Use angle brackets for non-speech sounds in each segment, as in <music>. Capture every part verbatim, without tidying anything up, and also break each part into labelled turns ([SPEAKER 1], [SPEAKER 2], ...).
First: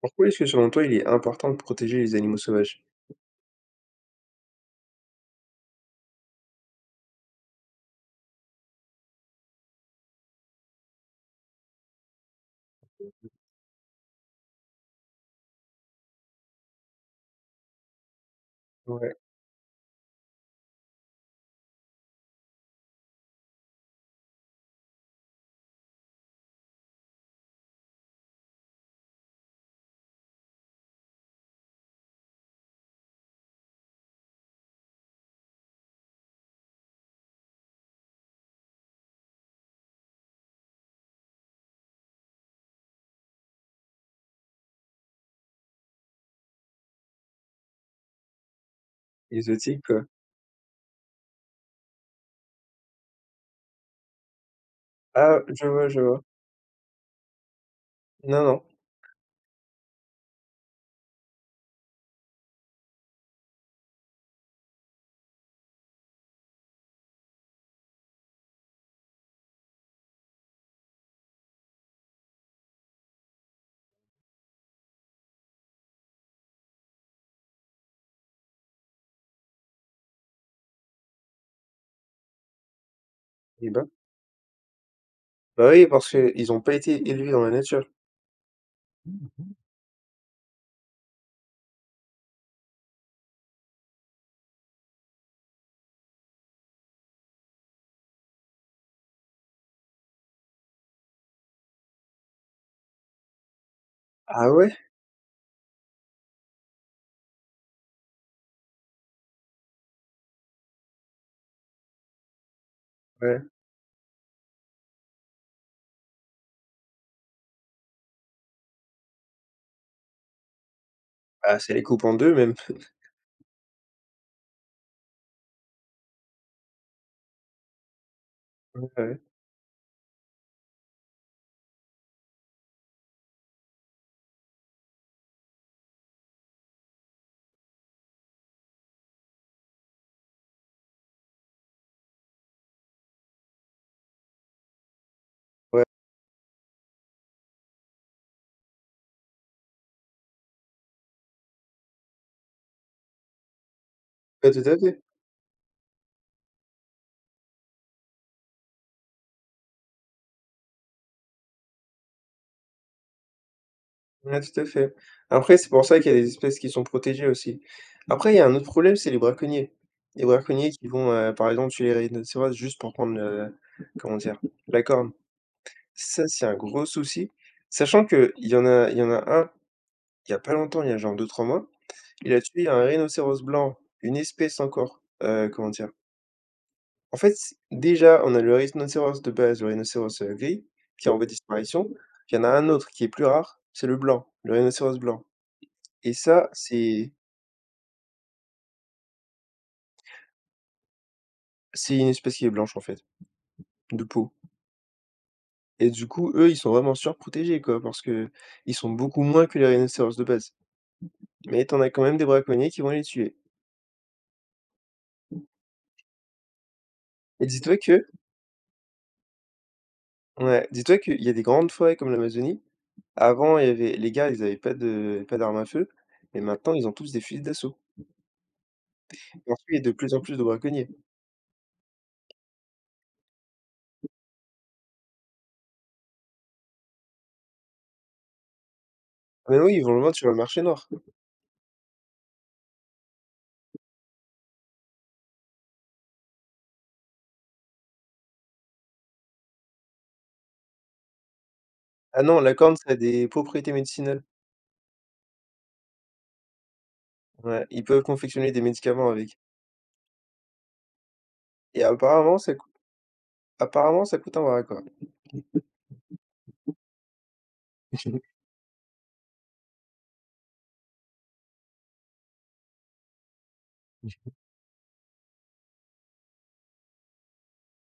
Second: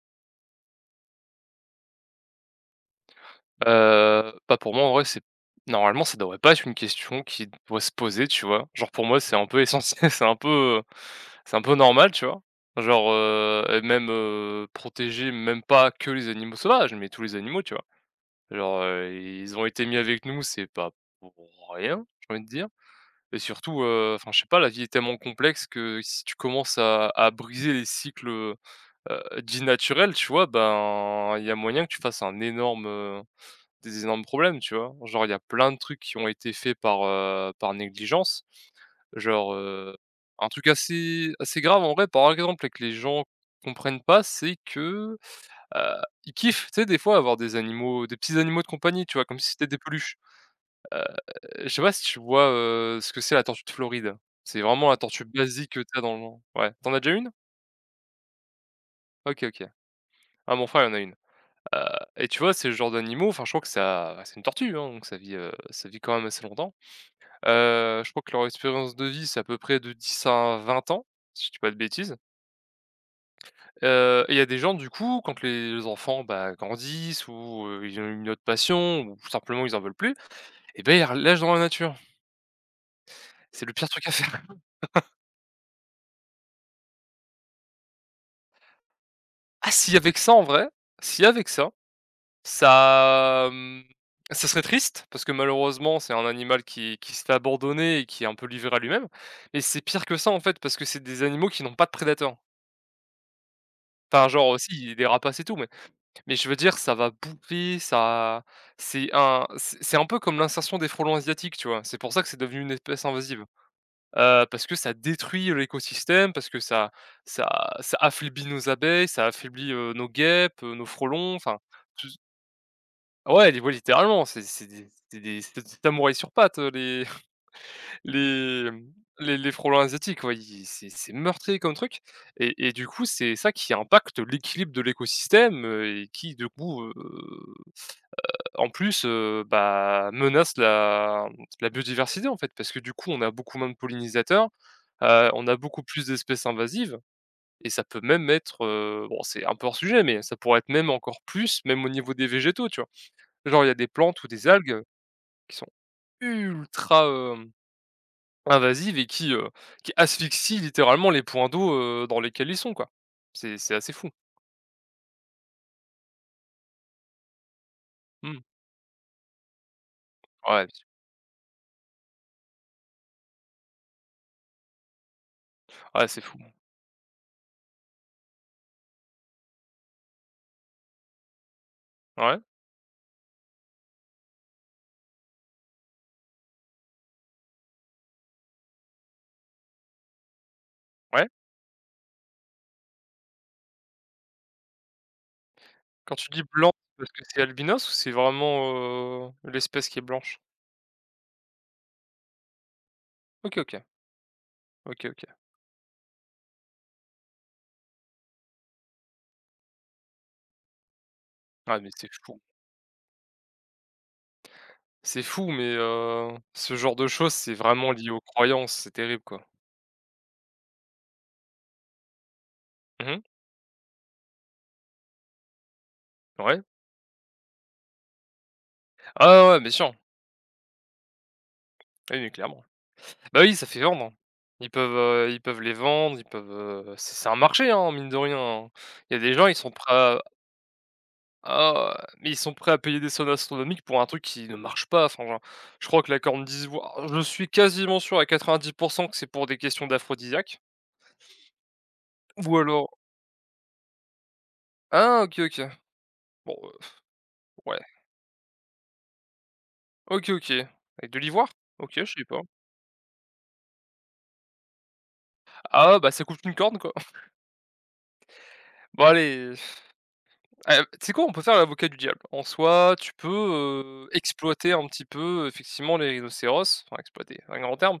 [SPEAKER 1] Pourquoi est-ce que selon toi, il est important de protéger les animaux sauvages?
[SPEAKER 2] Heu, bah, pour moi, en vrai, c'est normalement, ça devrait pas être une question qui doit se poser, tu vois? Genre, pour moi, c'est un peu essentiel, <laughs> c'est un peu, c'est un peu normal, tu vois? Genre, heu et même, heu, protéger même pas que les animaux sauvages, mais tous les animaux, tu vois? Genre, heu,
[SPEAKER 1] Ouais,
[SPEAKER 2] ils ont été mis avec nous, c'est pas pour rien, j'ai envie de dire. Et surtout, heu, enfin, je sais pas, la vie est tellement complexe que si tu commences à à briser les cycles, heu dits naturels, tu vois? Ben, il y a moyen que tu fasses un énorme, des énormes problèmes, tu vois? Genre, il y a plein de trucs qui ont été faits par, heu, par négligence. Genre, heu, un truc assez assez grave en vrai, par exemple, et que les gens comprennent pas, c'est que, heu, ils kiffent, tu sais, des fois avoir des animaux des petits animaux de compagnie, tu vois? Comme si c'était des
[SPEAKER 1] exotiques, quoi.
[SPEAKER 2] peluches. Heu, je sais pas si tu vois, heu, ce que c'est, la tortue de Floride? C'est vraiment la tortue
[SPEAKER 1] Ah, je
[SPEAKER 2] basique que
[SPEAKER 1] vois,
[SPEAKER 2] tu
[SPEAKER 1] je
[SPEAKER 2] as dans
[SPEAKER 1] vois.
[SPEAKER 2] le ouais, t'en as déjà une?
[SPEAKER 1] Non, non.
[SPEAKER 2] OK, OK. Ah, mon frère, il en a une. Heu et tu vois, c'est le genre d'animaux, enfin, je crois que ça bah, c'est une tortue, hein, donc ça vit, heu, ça vit quand même assez longtemps. Heu, je crois que leur expérience de vie, c'est à peu près de dix à vingt ans, si je dis pas de bêtises. Heu, et il y a des gens, du coup, quand les enfants, bah, grandissent ou, heu, ils ont une autre passion ou simplement ils en veulent plus, et ben ils la relâchent dans la nature. C'est
[SPEAKER 1] Eh
[SPEAKER 2] le pire
[SPEAKER 1] ben.
[SPEAKER 2] truc à faire. <laughs>
[SPEAKER 1] Bah oui, parce qu'ils ont pas été élevés dans la nature.
[SPEAKER 2] Ah si avec ça en vrai, si avec ça, ça, mmh, ça serait triste parce que malheureusement, c'est un animal qui qui se fait abandonner et qui est un peu livré à lui-même, mais c'est pire que ça, en fait, parce que c'est des animaux qui n'ont pas de prédateurs. Enfin genre,
[SPEAKER 1] Ah ouais?
[SPEAKER 2] aussi des rapaces et tout, mais Mais je veux dire, ça va boucler. Ça, c'est un c'est c'est un peu comme l'insertion des frelons asiatiques, tu vois? C'est pour ça que c'est devenu une espèce
[SPEAKER 1] Ouais.
[SPEAKER 2] invasive, heu, parce que ça détruit l'écosystème, parce que ça ça ça affaiblit nos abeilles, ça affaiblit, heu, nos guêpes, heu, nos frelons, enfin,
[SPEAKER 1] Ah, ça les coupe
[SPEAKER 2] tu
[SPEAKER 1] en deux même. <laughs>
[SPEAKER 2] ouais, li ouais, littéralement, c'est c'est des c'est des c'est des samouraïs sur pattes, heu, les <laughs> les,
[SPEAKER 1] Ouais,
[SPEAKER 2] mmh,
[SPEAKER 1] ouais.
[SPEAKER 2] les les frelons asiatiques, ouais, ils c'est c'est meurtrier comme truc. Et et du coup, c'est ça qui impacte l'équilibre de l'écosystème, heu et qui, du coup, heu en plus, heu, bah, menace la la biodiversité, en fait, parce que du coup, on a beaucoup moins de pollinisateurs, heu, on a beaucoup
[SPEAKER 1] Ouais,
[SPEAKER 2] plus d'espèces invasives, et ça peut même être, heu, bon, c'est un peu hors sujet, mais ça pourrait être même encore plus, même au niveau des végétaux, tu vois? Genre, il y a des plantes ou des
[SPEAKER 1] ouais, tout à
[SPEAKER 2] algues
[SPEAKER 1] fait.
[SPEAKER 2] qui sont ultra, hem, invasives, et qui, heu, qui asphyxient littéralement les points d'eau, heu, dans lesquels ils sont, quoi. C'est c'est assez fou.
[SPEAKER 1] Ouais, tout à fait. Après, c'est pour ça qu'il y a des espèces qui sont protégées aussi. Après, il
[SPEAKER 2] Mmh.
[SPEAKER 1] y a un autre problème, c'est les braconniers. Les
[SPEAKER 2] Ouais.
[SPEAKER 1] braconniers qui vont, euh, par exemple, tuer les rhinocéros juste pour prendre le, comment dire, la corne.
[SPEAKER 2] Ouais, c'est
[SPEAKER 1] Ça,
[SPEAKER 2] fou.
[SPEAKER 1] c'est un gros souci. Sachant que il y en a, il y en a un. Il y a pas longtemps, il y a genre deux trois mois, il
[SPEAKER 2] Ouais,
[SPEAKER 1] a tué un rhinocéros blanc, une espèce encore, heu, comment dire? En fait, c déjà, on a le rhinocéros de base, le rhinocéros, heu, gris, qui est en voie
[SPEAKER 2] ouais.
[SPEAKER 1] de disparition. Il y en a un autre qui est plus rare, c'est le blanc, le rhinocéros blanc et
[SPEAKER 2] Quand tu dis
[SPEAKER 1] ça,
[SPEAKER 2] blanc, c'est parce
[SPEAKER 1] c'est
[SPEAKER 2] que c'est albinos ou c'est vraiment, heu, l'espèce qui est blanche?
[SPEAKER 1] c'est une espèce qui est blanche, en fait,
[SPEAKER 2] OK, OK.
[SPEAKER 1] de peau
[SPEAKER 2] OK, OK.
[SPEAKER 1] et du coup, eux, ils sont vraiment surprotégés, quoi, parce qu'ils sont beaucoup moins que les rhinocéros de base. Mais tu
[SPEAKER 2] Ah
[SPEAKER 1] en
[SPEAKER 2] mais
[SPEAKER 1] as quand
[SPEAKER 2] c'est
[SPEAKER 1] même des
[SPEAKER 2] fou.
[SPEAKER 1] braconniers qui vont les tuer
[SPEAKER 2] C'est fou, mais heu, ce genre de choses,
[SPEAKER 1] et
[SPEAKER 2] c'est
[SPEAKER 1] dis-toi
[SPEAKER 2] vraiment
[SPEAKER 1] que
[SPEAKER 2] lié aux croyances, c'est terrible, quoi.
[SPEAKER 1] ouais, dis-toi qu'il y a des grandes forêts comme l'Amazonie.
[SPEAKER 2] Mmh.
[SPEAKER 1] Avant, il y avait les gars, ils avaient pas de pas d'armes à feu et
[SPEAKER 2] Ouais.
[SPEAKER 1] maintenant, ils ont tous des fusils d'assaut.
[SPEAKER 2] Ah ouais,
[SPEAKER 1] Et
[SPEAKER 2] ouais,
[SPEAKER 1] ensuite,
[SPEAKER 2] bien
[SPEAKER 1] il y a de
[SPEAKER 2] sûr.
[SPEAKER 1] plus en plus de braconniers.
[SPEAKER 2] Oui, oui, clairement. Bah oui, ça fait vendre, hein. Ils peuvent, heu, ils peuvent les vendre, ils peuvent, heu, c'est c'est un marché, hein, mine de rien, hein. Il y a des gens,
[SPEAKER 1] Ah,
[SPEAKER 2] ils
[SPEAKER 1] mais
[SPEAKER 2] sont
[SPEAKER 1] oui, ils
[SPEAKER 2] prêts
[SPEAKER 1] vont le vendre
[SPEAKER 2] à
[SPEAKER 1] sur le marché noir.
[SPEAKER 2] ah, mais ils sont prêts à payer des sommes astronomiques pour un truc qui ne marche pas. Enfin, genre, je crois que la corne d'ivoire, je suis quasiment sûr à quatre-vingt-dix que c'est pour des questions d'aphrodisiaque.
[SPEAKER 1] Ah non, la
[SPEAKER 2] Ou
[SPEAKER 1] corne,
[SPEAKER 2] alors
[SPEAKER 1] ça a des propriétés médicinales.
[SPEAKER 2] ah OK, OK. Bon, heu,
[SPEAKER 1] Ouais,
[SPEAKER 2] ouais.
[SPEAKER 1] ils peuvent confectionner des médicaments avec
[SPEAKER 2] OK, OK. Avec de l'ivoire?
[SPEAKER 1] et
[SPEAKER 2] OK, je sais
[SPEAKER 1] apparemment,
[SPEAKER 2] pas.
[SPEAKER 1] ça coûte apparemment, ça coûte un bras-le-corps.
[SPEAKER 2] Ah, bah, ça coûte une corne, quoi. <laughs> Bon allez. Ah, tu sais quoi? On peut faire l'avocat du diable. En soi, tu peux, heu, exploiter un petit peu, effectivement, les rhinocéros, enfin exploiter, un grand terme,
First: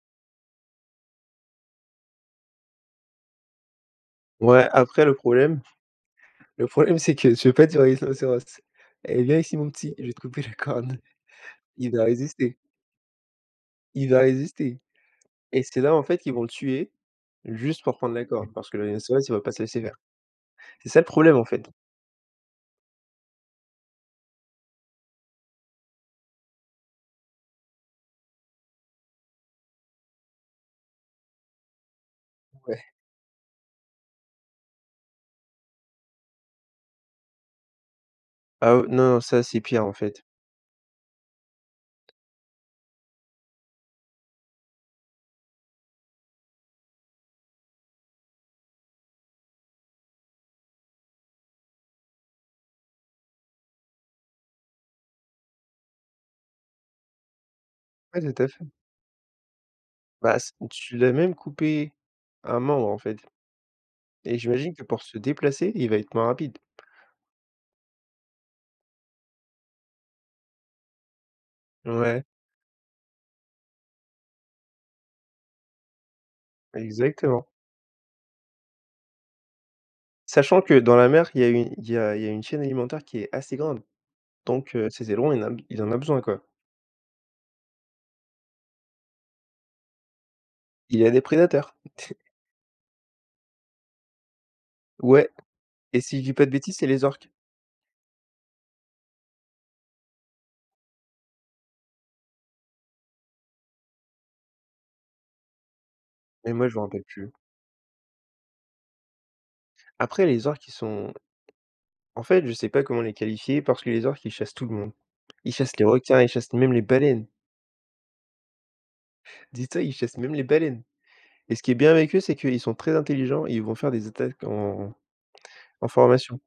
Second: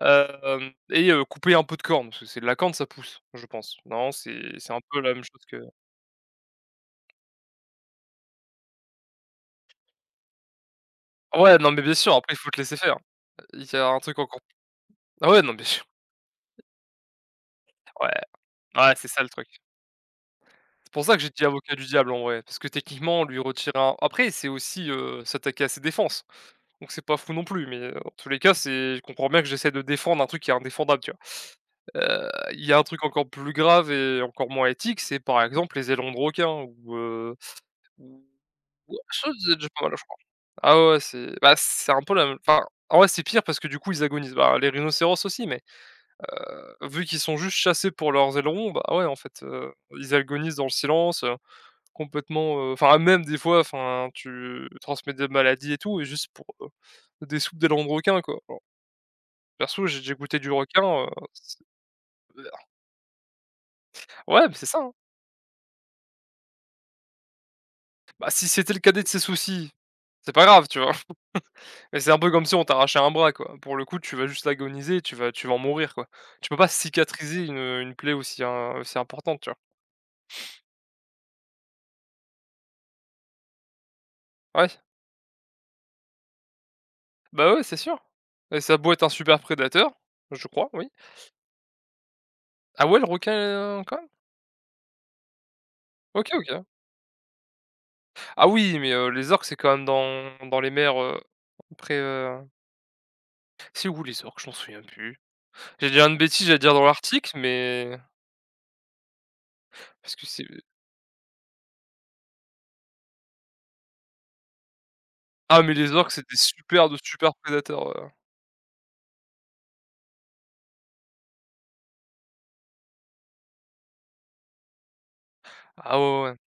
[SPEAKER 2] hem et heu, couper un peu de corne, parce que c'est de la corne, ça pousse, je pense. Non, c'est
[SPEAKER 1] Ouais,
[SPEAKER 2] c'est un peu
[SPEAKER 1] après
[SPEAKER 2] la
[SPEAKER 1] le
[SPEAKER 2] même chose que
[SPEAKER 1] problème le problème, c'est que je veux pas dire à Isla: «Eh viens ici mon petit, je vais te couper la corne».
[SPEAKER 2] ouais, non, mais
[SPEAKER 1] Il
[SPEAKER 2] bien
[SPEAKER 1] va
[SPEAKER 2] sûr, après il faut te
[SPEAKER 1] résister,
[SPEAKER 2] laisser faire. Il y a un
[SPEAKER 1] il
[SPEAKER 2] truc
[SPEAKER 1] va
[SPEAKER 2] encore
[SPEAKER 1] résister
[SPEAKER 2] ah ouais, non,
[SPEAKER 1] et
[SPEAKER 2] bien
[SPEAKER 1] c'est
[SPEAKER 2] sûr,
[SPEAKER 1] là, en fait, qu'ils vont le tuer juste pour
[SPEAKER 2] ouais,
[SPEAKER 1] prendre la corne parce que le
[SPEAKER 2] ouais, c'est ça
[SPEAKER 1] rhinocéros,
[SPEAKER 2] le
[SPEAKER 1] il va
[SPEAKER 2] truc.
[SPEAKER 1] pas se laisser faire. C'est
[SPEAKER 2] C'est
[SPEAKER 1] ça
[SPEAKER 2] pour
[SPEAKER 1] le
[SPEAKER 2] ça que j'ai
[SPEAKER 1] problème,
[SPEAKER 2] dit
[SPEAKER 1] en fait.
[SPEAKER 2] avocat du diable, en vrai, parce que techniquement, lui retirer un après c'est aussi, heu, s'attaquer à ses défenses, donc c'est pas fou non plus, mais, heu, en tous les cas, c'est je comprends bien que j'essaie de défendre un truc qui est indéfendable, tu vois? Heu, il y a un
[SPEAKER 1] Ouais.
[SPEAKER 2] truc encore plus grave et encore moins éthique, c'est par exemple les ailerons de requin ou, heu, ou
[SPEAKER 1] Ah ou
[SPEAKER 2] ou
[SPEAKER 1] non, non,
[SPEAKER 2] ça
[SPEAKER 1] ça,
[SPEAKER 2] c'est
[SPEAKER 1] c'est
[SPEAKER 2] déjà
[SPEAKER 1] pire,
[SPEAKER 2] pas
[SPEAKER 1] en
[SPEAKER 2] mal, je crois.
[SPEAKER 1] fait.
[SPEAKER 2] Ah ouais, ouais, c'est bah, c'est un peu la même, enfin, en vrai, c'est pire parce que du coup, ils agonisent. Bah, les rhinocéros aussi, mais, heu, vu qu'ils sont juste chassés pour leurs ailerons, bah, ouais, en fait, heu, ils agonisent dans le silence, heu, complètement, heu, enfin, même des fois, enfin, tu transmets des maladies et tout, et juste pour, heu, des soupes d'ailerons de requin,
[SPEAKER 1] Ouais,
[SPEAKER 2] quoi.
[SPEAKER 1] tout à
[SPEAKER 2] Alors
[SPEAKER 1] fait.
[SPEAKER 2] perso, j'ai déjà goûté
[SPEAKER 1] Bah,
[SPEAKER 2] du
[SPEAKER 1] c tu
[SPEAKER 2] requin, heu,
[SPEAKER 1] l'as même
[SPEAKER 2] c'est
[SPEAKER 1] coupé un membre, en fait et
[SPEAKER 2] ouais, mais c'est
[SPEAKER 1] j'imagine
[SPEAKER 2] ça,
[SPEAKER 1] que
[SPEAKER 2] hein.
[SPEAKER 1] pour se déplacer, il va être moins rapide.
[SPEAKER 2] Bah, si c'était le cadet de ses soucis, c'est pas grave, tu vois? <laughs> Mais c'est un
[SPEAKER 1] Ouais,
[SPEAKER 2] peu comme si on t'arrachait un bras, quoi. Pour le coup, tu vas juste agoniser, tu vas tu vas en mourir, quoi. Tu peux pas cicatriser
[SPEAKER 1] exactement.
[SPEAKER 2] une, une plaie aussi im aussi importante, tu vois?
[SPEAKER 1] Sachant que dans la mer, il y a une il y a il y a une chaîne alimentaire qui est assez grande, donc
[SPEAKER 2] Ouais,
[SPEAKER 1] heu, ses ailerons, il en a il en a besoin, quoi.
[SPEAKER 2] bah, ouais, c'est sûr. Et ça a beau être un super prédateur, je crois, oui.
[SPEAKER 1] Il y a des prédateurs. <laughs>
[SPEAKER 2] Ah ouais, le requin, heu, quand même?
[SPEAKER 1] Ouais et si je
[SPEAKER 2] OK,
[SPEAKER 1] dis pas de
[SPEAKER 2] OK.
[SPEAKER 1] bêtises, c'est les orques,
[SPEAKER 2] Ah oui, mais heu, les orques, c'est quand même dans dans les mers, heu, près, heu c'est où les orques? Je m'en souviens plus. J'ai dit une bêtise,
[SPEAKER 1] mais
[SPEAKER 2] j'allais
[SPEAKER 1] moi,
[SPEAKER 2] dire
[SPEAKER 1] je me
[SPEAKER 2] dans
[SPEAKER 1] rappelle plus.
[SPEAKER 2] l'Arctique, mais parce que
[SPEAKER 1] Après
[SPEAKER 2] c'est
[SPEAKER 1] les orques, ils sont en fait, je sais pas comment les qualifier parce que les orques, ils chassent tout le monde. Ils
[SPEAKER 2] ah mais
[SPEAKER 1] chassent les
[SPEAKER 2] les orques,
[SPEAKER 1] requins,
[SPEAKER 2] c'est
[SPEAKER 1] ils
[SPEAKER 2] des
[SPEAKER 1] chassent même les
[SPEAKER 2] super de
[SPEAKER 1] baleines.
[SPEAKER 2] super prédateurs, ouais.
[SPEAKER 1] Dis-toi, ils chassent même les baleines. Et ce qui est bien avec eux, c'est qu'ils sont très intelligents et ils vont faire des attaques en en
[SPEAKER 2] Ah ouais, ouais, ouais.
[SPEAKER 1] formation.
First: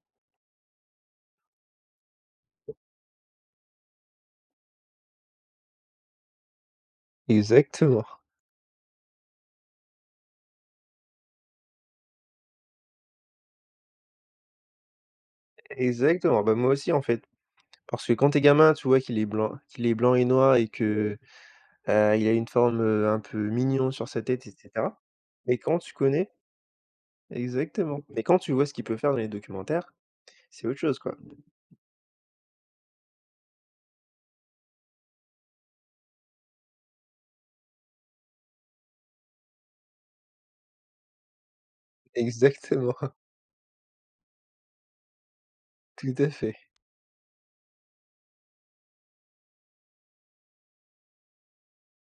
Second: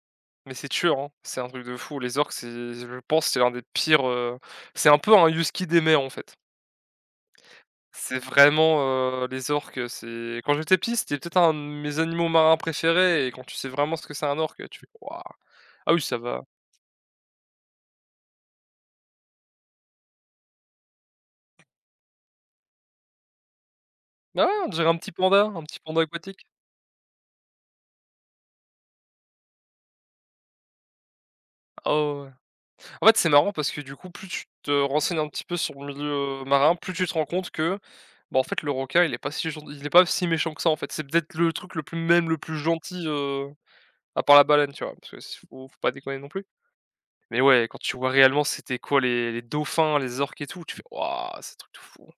[SPEAKER 2] Mais c'est tueur, hein. C'est un truc de fou. Les orques, c'est je pense, c'est l'un des pires, heu, c'est un peu un husky des mers, en fait.
[SPEAKER 1] Exactement,
[SPEAKER 2] C'est vraiment, heu, les orques, c'est quand j'étais petit, c'était peut-être un de mes animaux marins préférés. Et quand tu sais vraiment ce que c'est un orque, tu fais: «Waouh! Ah oui, ça va».
[SPEAKER 1] exactement. Bah, moi aussi, en fait. Parce que quand tu gamin, tu vois qu'il est blanc qu'il est blanc et noir et que, heu, il a une forme, heu, un peu mignon sur sa
[SPEAKER 2] Ah
[SPEAKER 1] tête
[SPEAKER 2] ouais,
[SPEAKER 1] et
[SPEAKER 2] on dirait un
[SPEAKER 1] cetera.
[SPEAKER 2] petit panda,
[SPEAKER 1] Mais
[SPEAKER 2] un petit
[SPEAKER 1] quand tu
[SPEAKER 2] panda
[SPEAKER 1] connais
[SPEAKER 2] aquatique.
[SPEAKER 1] exactement. Mais quand tu vois ce qu'il peut faire dans les documentaires, c'est autre chose, quoi.
[SPEAKER 2] Ah ouais, ouais. En fait, c'est marrant parce que du coup, plus tu te renseignes un petit peu sur le milieu, heu, marin, plus tu te rends compte que, bah, en fait, le requin, il est pas si gen il est pas si méchant que ça, en fait. C'est peut-être le truc le plus même le plus
[SPEAKER 1] Exactement,
[SPEAKER 2] gentil,
[SPEAKER 1] <laughs>
[SPEAKER 2] à part la baleine, tu vois? Parce que s faut faut pas
[SPEAKER 1] tout
[SPEAKER 2] déconner non
[SPEAKER 1] à
[SPEAKER 2] plus.
[SPEAKER 1] fait,
[SPEAKER 2] Mais ouais, quand tu vois réellement c'était quoi les les dauphins, les orques et tout, tu fais: «Waouh, c'est un truc de fou», hein.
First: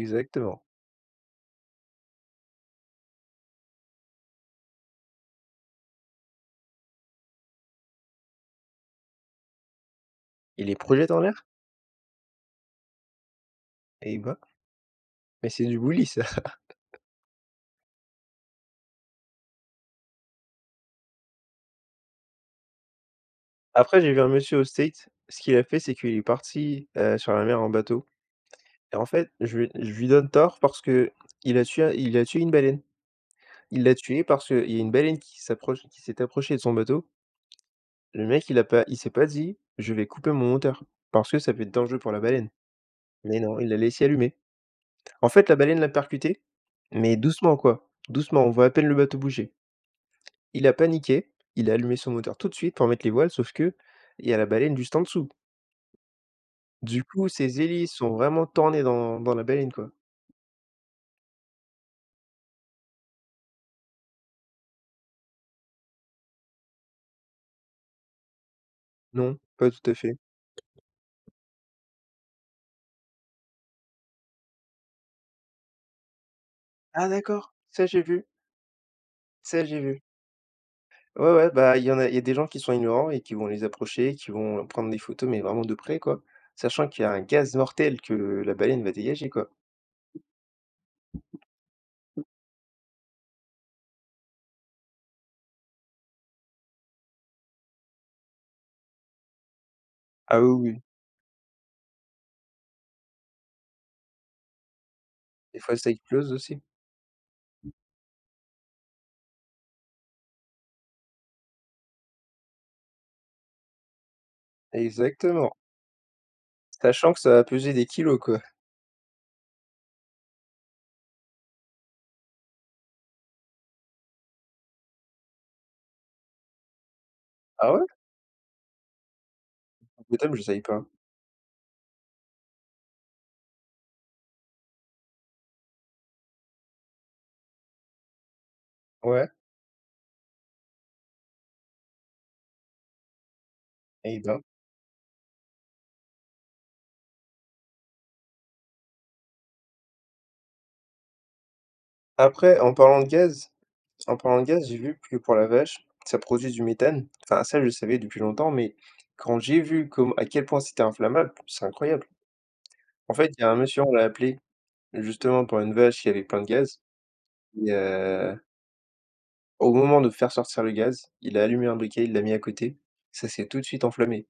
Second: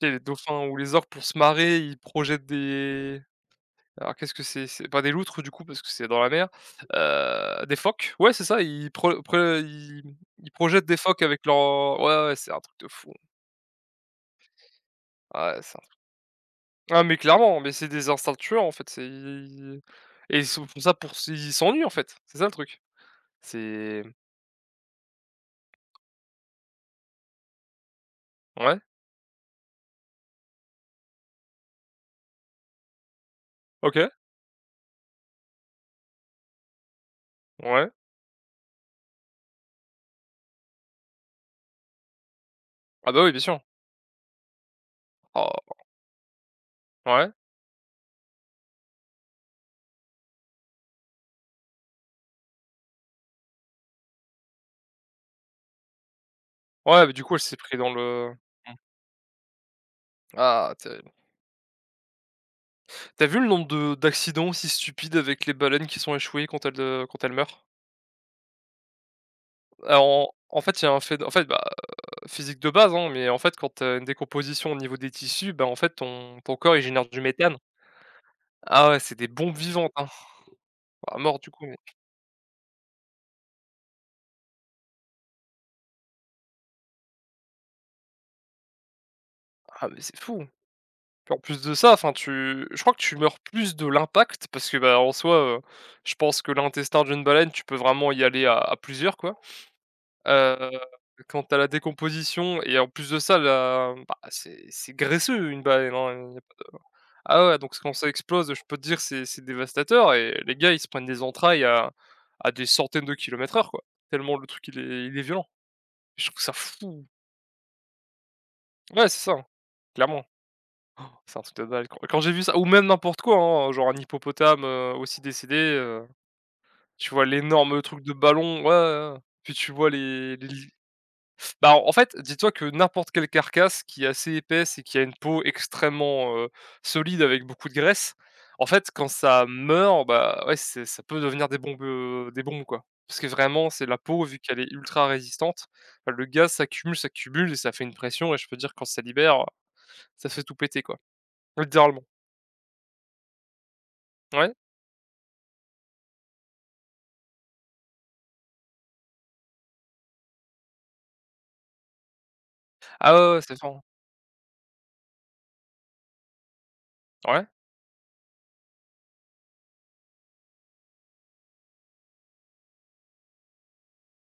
[SPEAKER 2] Tu sais, les dauphins ou les orques pour se marrer, ils projettent des alors qu'est-ce que c'est? C'est pas des loutres du coup parce que c'est dans la mer, heu, des phoques. Ouais, c'est ça, ils pro pre ils ils
[SPEAKER 1] Il les
[SPEAKER 2] projettent des
[SPEAKER 1] projette en
[SPEAKER 2] phoques
[SPEAKER 1] l'air?
[SPEAKER 2] avec leurs ouais, ouais, c'est un truc de fou.
[SPEAKER 1] Eh ben, mais
[SPEAKER 2] Ah ouais,
[SPEAKER 1] c'est
[SPEAKER 2] c'est
[SPEAKER 1] du
[SPEAKER 2] un
[SPEAKER 1] bully ça.
[SPEAKER 2] ah mais clairement, mais c'est des instincts tueurs en fait, c'est ils et ils sont font ça pour s ils s'ennuient en fait, c'est ça le truc.
[SPEAKER 1] <laughs> Après
[SPEAKER 2] C'est
[SPEAKER 1] j'ai vu un monsieur au State. Ce qu'il a fait, c'est qu'il est parti, heu, sur la mer en bateau.
[SPEAKER 2] ouais,
[SPEAKER 1] Et en fait, je lui je lui donne tort parce que il a tué il a tué une baleine. Il l'a
[SPEAKER 2] OK,
[SPEAKER 1] tué parce qu'il y a une baleine qui s'approche qui s'est approchée de son bateau.
[SPEAKER 2] ouais.
[SPEAKER 1] Le mec, il a pas il s'est pas dit: «Je vais couper mon moteur» parce que ça peut être dangereux pour la baleine.
[SPEAKER 2] Ah bah oui, bien
[SPEAKER 1] Mais non,
[SPEAKER 2] sûr.
[SPEAKER 1] il l'a laissé allumer. En fait,
[SPEAKER 2] Oh,
[SPEAKER 1] la baleine l'a percuté, mais
[SPEAKER 2] ouais.
[SPEAKER 1] doucement, quoi. Doucement, on voit à peine le bateau bouger. Il a paniqué, il a allumé son moteur tout de suite pour mettre les voiles, sauf que il y a la baleine juste en dessous. Du
[SPEAKER 2] Ouais, mais du
[SPEAKER 1] coup,
[SPEAKER 2] coup, elle s'est
[SPEAKER 1] ses
[SPEAKER 2] pris dans
[SPEAKER 1] hélices sont
[SPEAKER 2] le
[SPEAKER 1] vraiment
[SPEAKER 2] mmh.
[SPEAKER 1] tournées dans dans la baleine, quoi.
[SPEAKER 2] Ah, terrible. Tu vu le nombre de d'accidents aussi stupides avec les baleines qui sont échouées quand elles, heu, quand elles meurent?
[SPEAKER 1] Non, pas tout à
[SPEAKER 2] Alors
[SPEAKER 1] fait.
[SPEAKER 2] en en fait, il y a un fait en fait, bah, physique de base, hein, mais en fait, quand t'as une décomposition au niveau des tissus, bah, en fait, ton ton corps, il génère
[SPEAKER 1] Ah
[SPEAKER 2] du
[SPEAKER 1] d'accord,
[SPEAKER 2] méthane.
[SPEAKER 1] ça j'ai vu.
[SPEAKER 2] Ah ouais, c'est des bombes
[SPEAKER 1] Ça, j'ai
[SPEAKER 2] vivantes,
[SPEAKER 1] vu.
[SPEAKER 2] hein. À
[SPEAKER 1] Ouais,
[SPEAKER 2] mort, du
[SPEAKER 1] ouais,
[SPEAKER 2] coup, mais
[SPEAKER 1] bah, il y en a il y a des gens qui sont ignorants et qui vont les approcher, qui vont prendre des photos, mais vraiment de près, quoi. Sachant qu'il y a un gaz mortel que la baleine va dégager, quoi.
[SPEAKER 2] ah mais c'est fou. Puis en plus de ça, enfin, tu je crois que tu meurs plus de l'impact parce que, bah, en soi, heu, je pense que l'intestin d'une baleine, tu peux vraiment y aller à à plusieurs, quoi.
[SPEAKER 1] Ah oui,
[SPEAKER 2] Heu,
[SPEAKER 1] oui,
[SPEAKER 2] quant à la décomposition et en plus de ça, la bah, c'est c'est graisseux
[SPEAKER 1] des
[SPEAKER 2] une
[SPEAKER 1] fois ça
[SPEAKER 2] baleine, hein,
[SPEAKER 1] explose
[SPEAKER 2] heu,
[SPEAKER 1] aussi.
[SPEAKER 2] ah ouais, donc quand ça explose, je peux te dire c'est c'est dévastateur et les gars, ils se prennent des entrailles à à des centaines de kilomètres heure, quoi. Tellement le truc, il est il est violent.
[SPEAKER 1] Exactement.
[SPEAKER 2] Je trouve ça fou.
[SPEAKER 1] Sachant que ça va peser des kilos, quoi.
[SPEAKER 2] Ouais, c'est ça, hein, clairement. C'est un truc de dingue. Quand quand j'ai vu ça ou même n'importe quoi, hein, genre un hippopotame, heu, aussi décédé, heu, tu vois
[SPEAKER 1] Ah
[SPEAKER 2] l'énorme
[SPEAKER 1] ouais?
[SPEAKER 2] truc de ballon, ouais, ouais, ouais. Puis tu vois
[SPEAKER 1] Peut-être,
[SPEAKER 2] les
[SPEAKER 1] je
[SPEAKER 2] les
[SPEAKER 1] savais pas.
[SPEAKER 2] bah, en en fait, dis-toi que n'importe quelle carcasse qui est assez épaisse et qui a une peau extrêmement, heu, solide avec beaucoup de graisse, en fait, quand
[SPEAKER 1] Ouais,
[SPEAKER 2] ça meurt, bah, ouais, c'est ça peut devenir des bombes, heu, des bombes, quoi. Parce que vraiment, c'est la
[SPEAKER 1] eh
[SPEAKER 2] peau, vu
[SPEAKER 1] ben.
[SPEAKER 2] qu'elle est ultra résistante, bah, le gaz s'accumule, s'accumule et ça fait une pression et je peux dire quand ça libère, ça fait tout péter, quoi, littéralement.
[SPEAKER 1] Après, en parlant de gaz en parlant de
[SPEAKER 2] Ouais.
[SPEAKER 1] gaz, j'ai vu que pour la vache, ça produit du méthane. Enfin, ça, je le savais depuis longtemps, mais quand j'ai vu comme à quel point c'était inflammable, c'est incroyable.
[SPEAKER 2] Ah
[SPEAKER 1] En
[SPEAKER 2] ouais,
[SPEAKER 1] fait,
[SPEAKER 2] ouais, ouais,
[SPEAKER 1] il y a un
[SPEAKER 2] c'est fort, hein.
[SPEAKER 1] monsieur, on l'a appelé justement pour une vache qui avait plein de gaz.
[SPEAKER 2] Ouais.
[SPEAKER 1] Et euh, au moment de faire sortir le gaz, il a allumé un briquet, il l'a mis à côté. Ça s'est tout de suite enflammé.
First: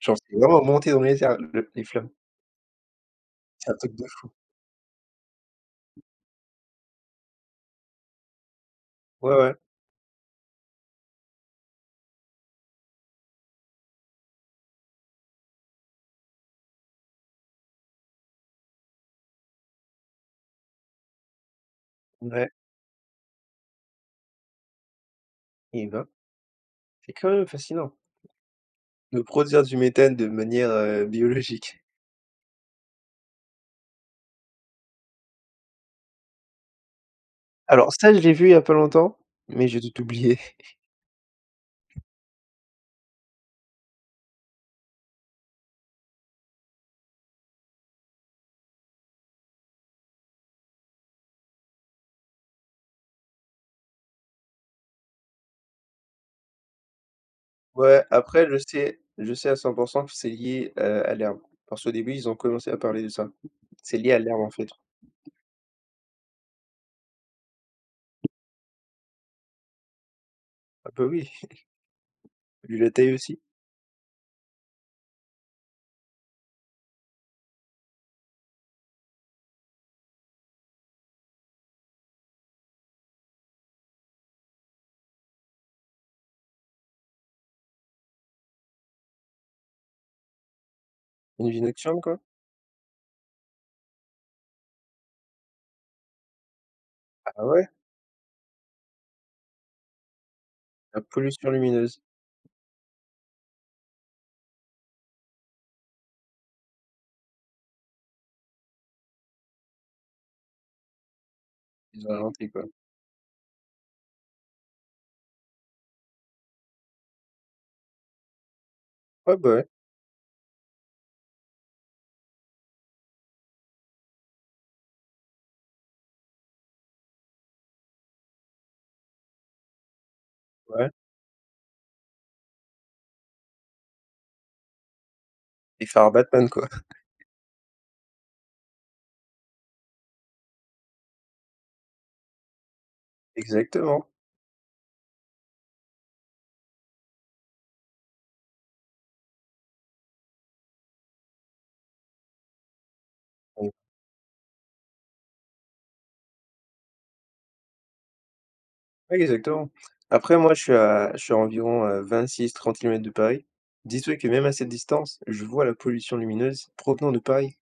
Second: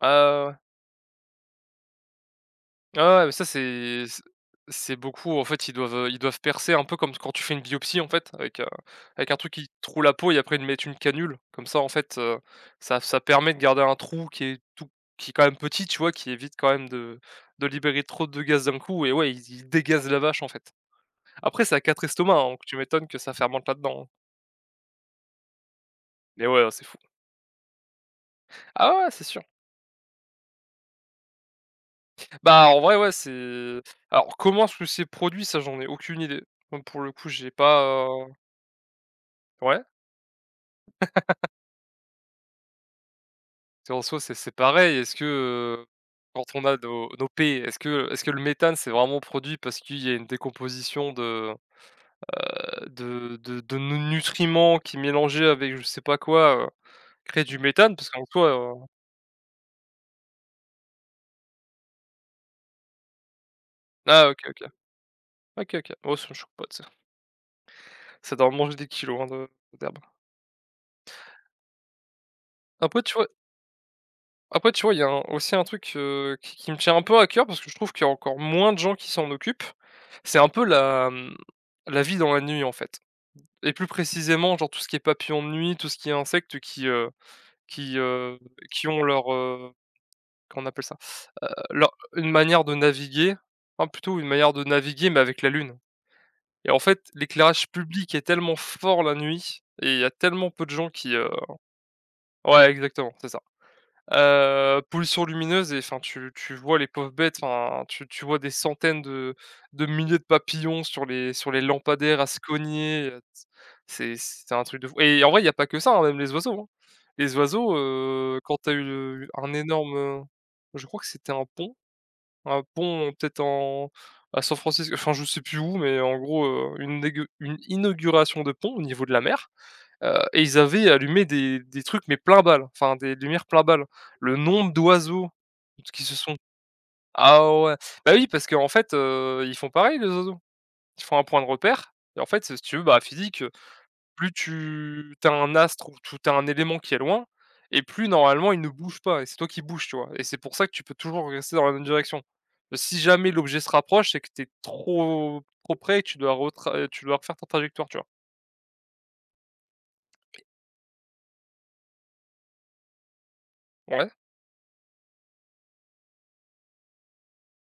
[SPEAKER 2] Ah
[SPEAKER 1] c'est
[SPEAKER 2] ouais, ouais, ouais.
[SPEAKER 1] vraiment monté dans les airs, le- les flammes.
[SPEAKER 2] Ah ouais, mais ça
[SPEAKER 1] C'est un truc
[SPEAKER 2] c'est
[SPEAKER 1] de
[SPEAKER 2] c
[SPEAKER 1] fou.
[SPEAKER 2] c'est beaucoup en fait, ils doivent, heu, ils doivent percer un peu comme quand tu fais une biopsie en fait avec, heu, avec
[SPEAKER 1] Ouais,
[SPEAKER 2] un truc
[SPEAKER 1] ouais,
[SPEAKER 2] qui troue la peau et après ils te mettent une canule. Comme ça en fait, heu, ça ça permet de garder un trou qui est tout qui est quand même petit, tu vois? Qui évite quand même de de libérer trop de gaz d'un coup et ouais, ils ils dégazent la vache en fait. Après ça a quatre estomacs, hein,
[SPEAKER 1] ouais.
[SPEAKER 2] donc tu m'étonnes que ça fermente là-dedans, hein.
[SPEAKER 1] Et ben,
[SPEAKER 2] Mais ouais, c'est fou.
[SPEAKER 1] c'est quand même fascinant
[SPEAKER 2] Ah ouais,
[SPEAKER 1] de
[SPEAKER 2] c'est sûr.
[SPEAKER 1] produire du méthane de manière euh, biologique.
[SPEAKER 2] Bah, en vrai, ouais, c'est alors comment sont ces produits? Ça, j'en ai aucune idée. Moi, pour le coup, j'ai pas,
[SPEAKER 1] Alors ça, je
[SPEAKER 2] heu
[SPEAKER 1] l'ai vu il y a pas longtemps, mais j'ai
[SPEAKER 2] ouais?
[SPEAKER 1] tout oublié. <laughs>
[SPEAKER 2] Parce qu'en soi, c'est c'est pareil. Est-ce que, heu, quand on a nos nos P, est-ce que est-ce que le méthane, c'est vraiment produit parce qu'il y a une décomposition de, heu, de de de nos nutriments qui mélangés avec je sais pas quoi, heu, crée du méthane?
[SPEAKER 1] Ouais,
[SPEAKER 2] Parce qu'en soi,
[SPEAKER 1] après je
[SPEAKER 2] heu
[SPEAKER 1] sais je sais à cent pour cent que c'est lié, heu, à l'herbe. Parce qu'au début, ils ont commencé à parler de ça. C'est lié à
[SPEAKER 2] ah
[SPEAKER 1] l'herbe,
[SPEAKER 2] OK,
[SPEAKER 1] en
[SPEAKER 2] OK.
[SPEAKER 1] fait.
[SPEAKER 2] OK, OK. Oh ça me choque pas, tu sais. Ça doit manger des kilos, hein, de d'herbe.
[SPEAKER 1] Ah bah oui, vu la
[SPEAKER 2] Après tu
[SPEAKER 1] taille
[SPEAKER 2] vois,
[SPEAKER 1] aussi.
[SPEAKER 2] après tu vois, il y a un aussi un truc, heu, qui qui me tient un peu à cœur parce que je trouve qu'il y a encore moins de gens qui s'en occupent. C'est un peu la, mmh, la vie dans la nuit, en fait. Et plus précisément, genre tout ce qui est papillon de nuit, tout ce qui est insectes qui, heu, qui, heu, qui ont leur, heu, comment appelle ça? euh,
[SPEAKER 1] Une vie
[SPEAKER 2] Leur
[SPEAKER 1] nocturne, quoi.
[SPEAKER 2] une manière de naviguer, enfin plutôt une manière de naviguer, mais avec la lune. Et en fait,
[SPEAKER 1] Ah ouais?
[SPEAKER 2] l'éclairage public est tellement fort la nuit et il y a tellement peu de gens
[SPEAKER 1] La
[SPEAKER 2] qui, heu
[SPEAKER 1] pollution lumineuse.
[SPEAKER 2] ouais exactement, c'est ça. Heu, pollution lumineuse et enfin tu tu vois les pauvres bêtes, enfin tu tu vois des centaines de de milliers de papillons sur les sur les
[SPEAKER 1] Ils ont
[SPEAKER 2] lampadaires à se
[SPEAKER 1] inventé, quoi.
[SPEAKER 2] cogner, heu, c'est c'est un truc de fou et en vrai, il y a pas que ça, hein, même les oiseaux, hein. Les oiseaux, heu, quand tu as eu le
[SPEAKER 1] Ouais, bah,
[SPEAKER 2] un
[SPEAKER 1] ouais,
[SPEAKER 2] énorme, heu, je crois que c'était un pont, un pont peut-être en à San Francisco, enfin je sais plus où, mais en gros, heu, une négue une inauguration de pont au niveau de la mer. Heu et ils avaient
[SPEAKER 1] ouais.
[SPEAKER 2] allumé des des trucs mais plein balle, enfin des lumières plein balle. Le nombre d'oiseaux
[SPEAKER 1] Les
[SPEAKER 2] qui
[SPEAKER 1] phares
[SPEAKER 2] se sont
[SPEAKER 1] Batman, quoi. <laughs>
[SPEAKER 2] ah ouais, bah oui parce qu'en fait, heu, ils font pareil les oiseaux. Ils font un point de repère et en fait, si tu veux, bah, physique,
[SPEAKER 1] Exactement.
[SPEAKER 2] plus tu tu as un astre ou tu as un élément qui est loin et plus normalement il ne bouge pas et c'est toi qui bouges, tu vois? Et c'est pour ça que tu peux toujours rester dans la même direction. Si jamais l'objet se
[SPEAKER 1] Mmh.
[SPEAKER 2] rapproche, c'est que tu es trop trop près et que tu dois retra tu dois refaire ta trajectoire, tu vois?
[SPEAKER 1] Ouais, exactement. Après moi, je suis à je suis à environ, heu, vingt-six à trente kilomètres km de Paris.
[SPEAKER 2] Ouais.
[SPEAKER 1] Dis-toi que même à cette distance, je vois la pollution lumineuse provenant de Paris.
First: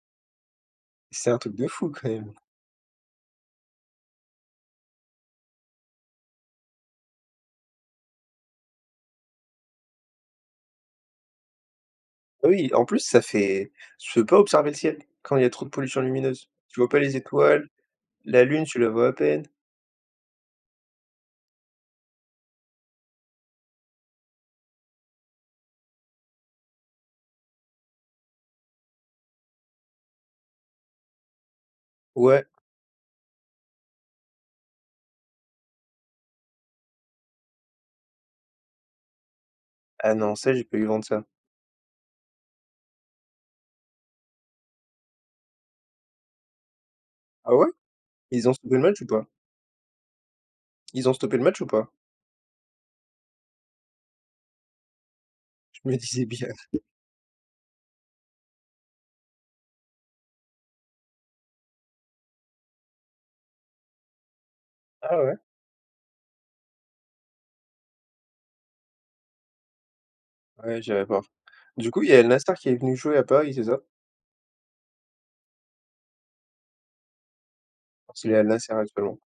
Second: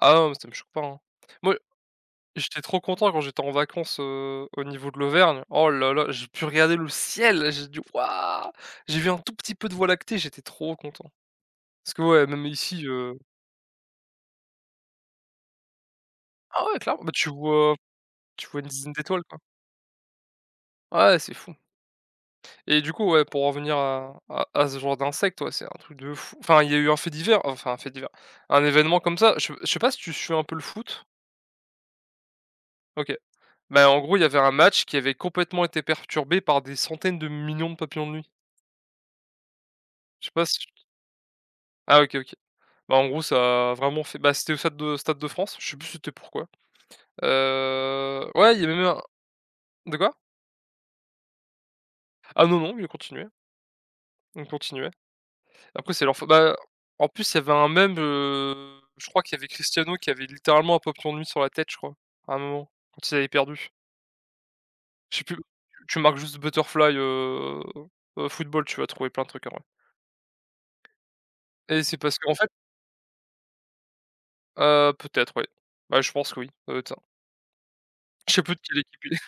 [SPEAKER 2] Ah mais ça me choque pas, hein.
[SPEAKER 1] C'est un
[SPEAKER 2] Moi
[SPEAKER 1] truc de fou, quand même.
[SPEAKER 2] J'étais trop content quand j'étais en vacances, heu, au niveau de l'Auvergne. Oh là là, j'ai pu regarder le ciel, j'ai dit: «Waouh!» J'ai vu un tout petit peu de voie lactée, j'étais trop content. Parce que ouais, même
[SPEAKER 1] Ah oui,
[SPEAKER 2] ici,
[SPEAKER 1] en plus,
[SPEAKER 2] heu
[SPEAKER 1] ça fait tu peux pas observer le ciel quand il y a trop de pollution lumineuse.
[SPEAKER 2] ah ouais,
[SPEAKER 1] Tu vois pas
[SPEAKER 2] clairement, bah,
[SPEAKER 1] les
[SPEAKER 2] tu
[SPEAKER 1] étoiles,
[SPEAKER 2] vois
[SPEAKER 1] la
[SPEAKER 2] tu vois
[SPEAKER 1] lune,
[SPEAKER 2] une
[SPEAKER 1] tu la
[SPEAKER 2] dizaine
[SPEAKER 1] vois à
[SPEAKER 2] d'étoiles, quoi.
[SPEAKER 1] peine.
[SPEAKER 2] Ouais, c'est fou et du coup, ouais, pour en revenir à à à ce genre d'insectes, ouais, c'est un truc de fou. Enfin, il y a eu un fait divers, enfin un fait divers, un événement comme ça, je je sais pas si tu suis un peu le foot?
[SPEAKER 1] Ouais.
[SPEAKER 2] OK. Bah, en gros, il y avait un match qui avait complètement été perturbé par des centaines de millions de papillons de nuit.
[SPEAKER 1] Ah
[SPEAKER 2] Je sais
[SPEAKER 1] non,
[SPEAKER 2] pas
[SPEAKER 1] ça,
[SPEAKER 2] si
[SPEAKER 1] j'ai pas eu vent de ça.
[SPEAKER 2] Ah OK, OK. Bah, en gros, ça a vraiment fait bah, c'était au Stade de Stade de France, je sais plus c'était pourquoi.
[SPEAKER 1] Ah ouais?
[SPEAKER 2] Heu,
[SPEAKER 1] Ils ont
[SPEAKER 2] ouais, il y avait
[SPEAKER 1] stoppé le
[SPEAKER 2] même
[SPEAKER 1] match
[SPEAKER 2] un
[SPEAKER 1] ou pas?
[SPEAKER 2] de quoi?
[SPEAKER 1] Ils ont stoppé le match ou pas?
[SPEAKER 2] Ah non, non, il continuait, il continuait.
[SPEAKER 1] Je
[SPEAKER 2] Après
[SPEAKER 1] me <laughs>
[SPEAKER 2] c'est leur fa
[SPEAKER 1] disais bien.
[SPEAKER 2] bah, en plus, il y avait un même. Heu, je crois qu'il y avait Cristiano qui avait littéralement un papillon de nuit sur la tête, je crois, à un moment, quand ils avaient perdu.
[SPEAKER 1] Ah
[SPEAKER 2] Je sais plus,
[SPEAKER 1] ouais?
[SPEAKER 2] tu tu marques juste butterfly, heu heu, football, tu vas trouver plein de trucs en vrai
[SPEAKER 1] Ouais, j'avais peur.
[SPEAKER 2] et
[SPEAKER 1] Du
[SPEAKER 2] c'est
[SPEAKER 1] coup, il y
[SPEAKER 2] parce
[SPEAKER 1] a El
[SPEAKER 2] qu'en fait
[SPEAKER 1] Nassr qui est venu jouer à Paris, c'est ça?
[SPEAKER 2] heu, peut-être, ouais. Bah, je pense que oui, ça doit
[SPEAKER 1] C'est
[SPEAKER 2] je
[SPEAKER 1] le
[SPEAKER 2] sais
[SPEAKER 1] Al
[SPEAKER 2] plus de
[SPEAKER 1] Nassr
[SPEAKER 2] quelle équipe
[SPEAKER 1] actuellement,
[SPEAKER 2] il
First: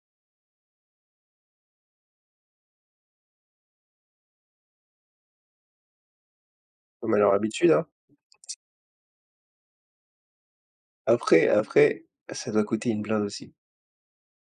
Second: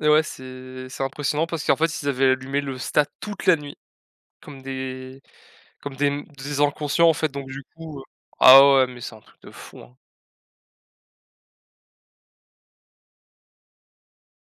[SPEAKER 2] et ouais, c'est c'est impressionnant parce qu'en fait, ils avaient allumé le stade toute la nuit, comme des comme des des inconscients, en
[SPEAKER 1] comme à
[SPEAKER 2] fait,
[SPEAKER 1] leur
[SPEAKER 2] donc du
[SPEAKER 1] habitude, hein.
[SPEAKER 2] coup, heu ah ouais, mais c'est un truc de fou, hein.
[SPEAKER 1] Après après, ça doit coûter une blinde aussi.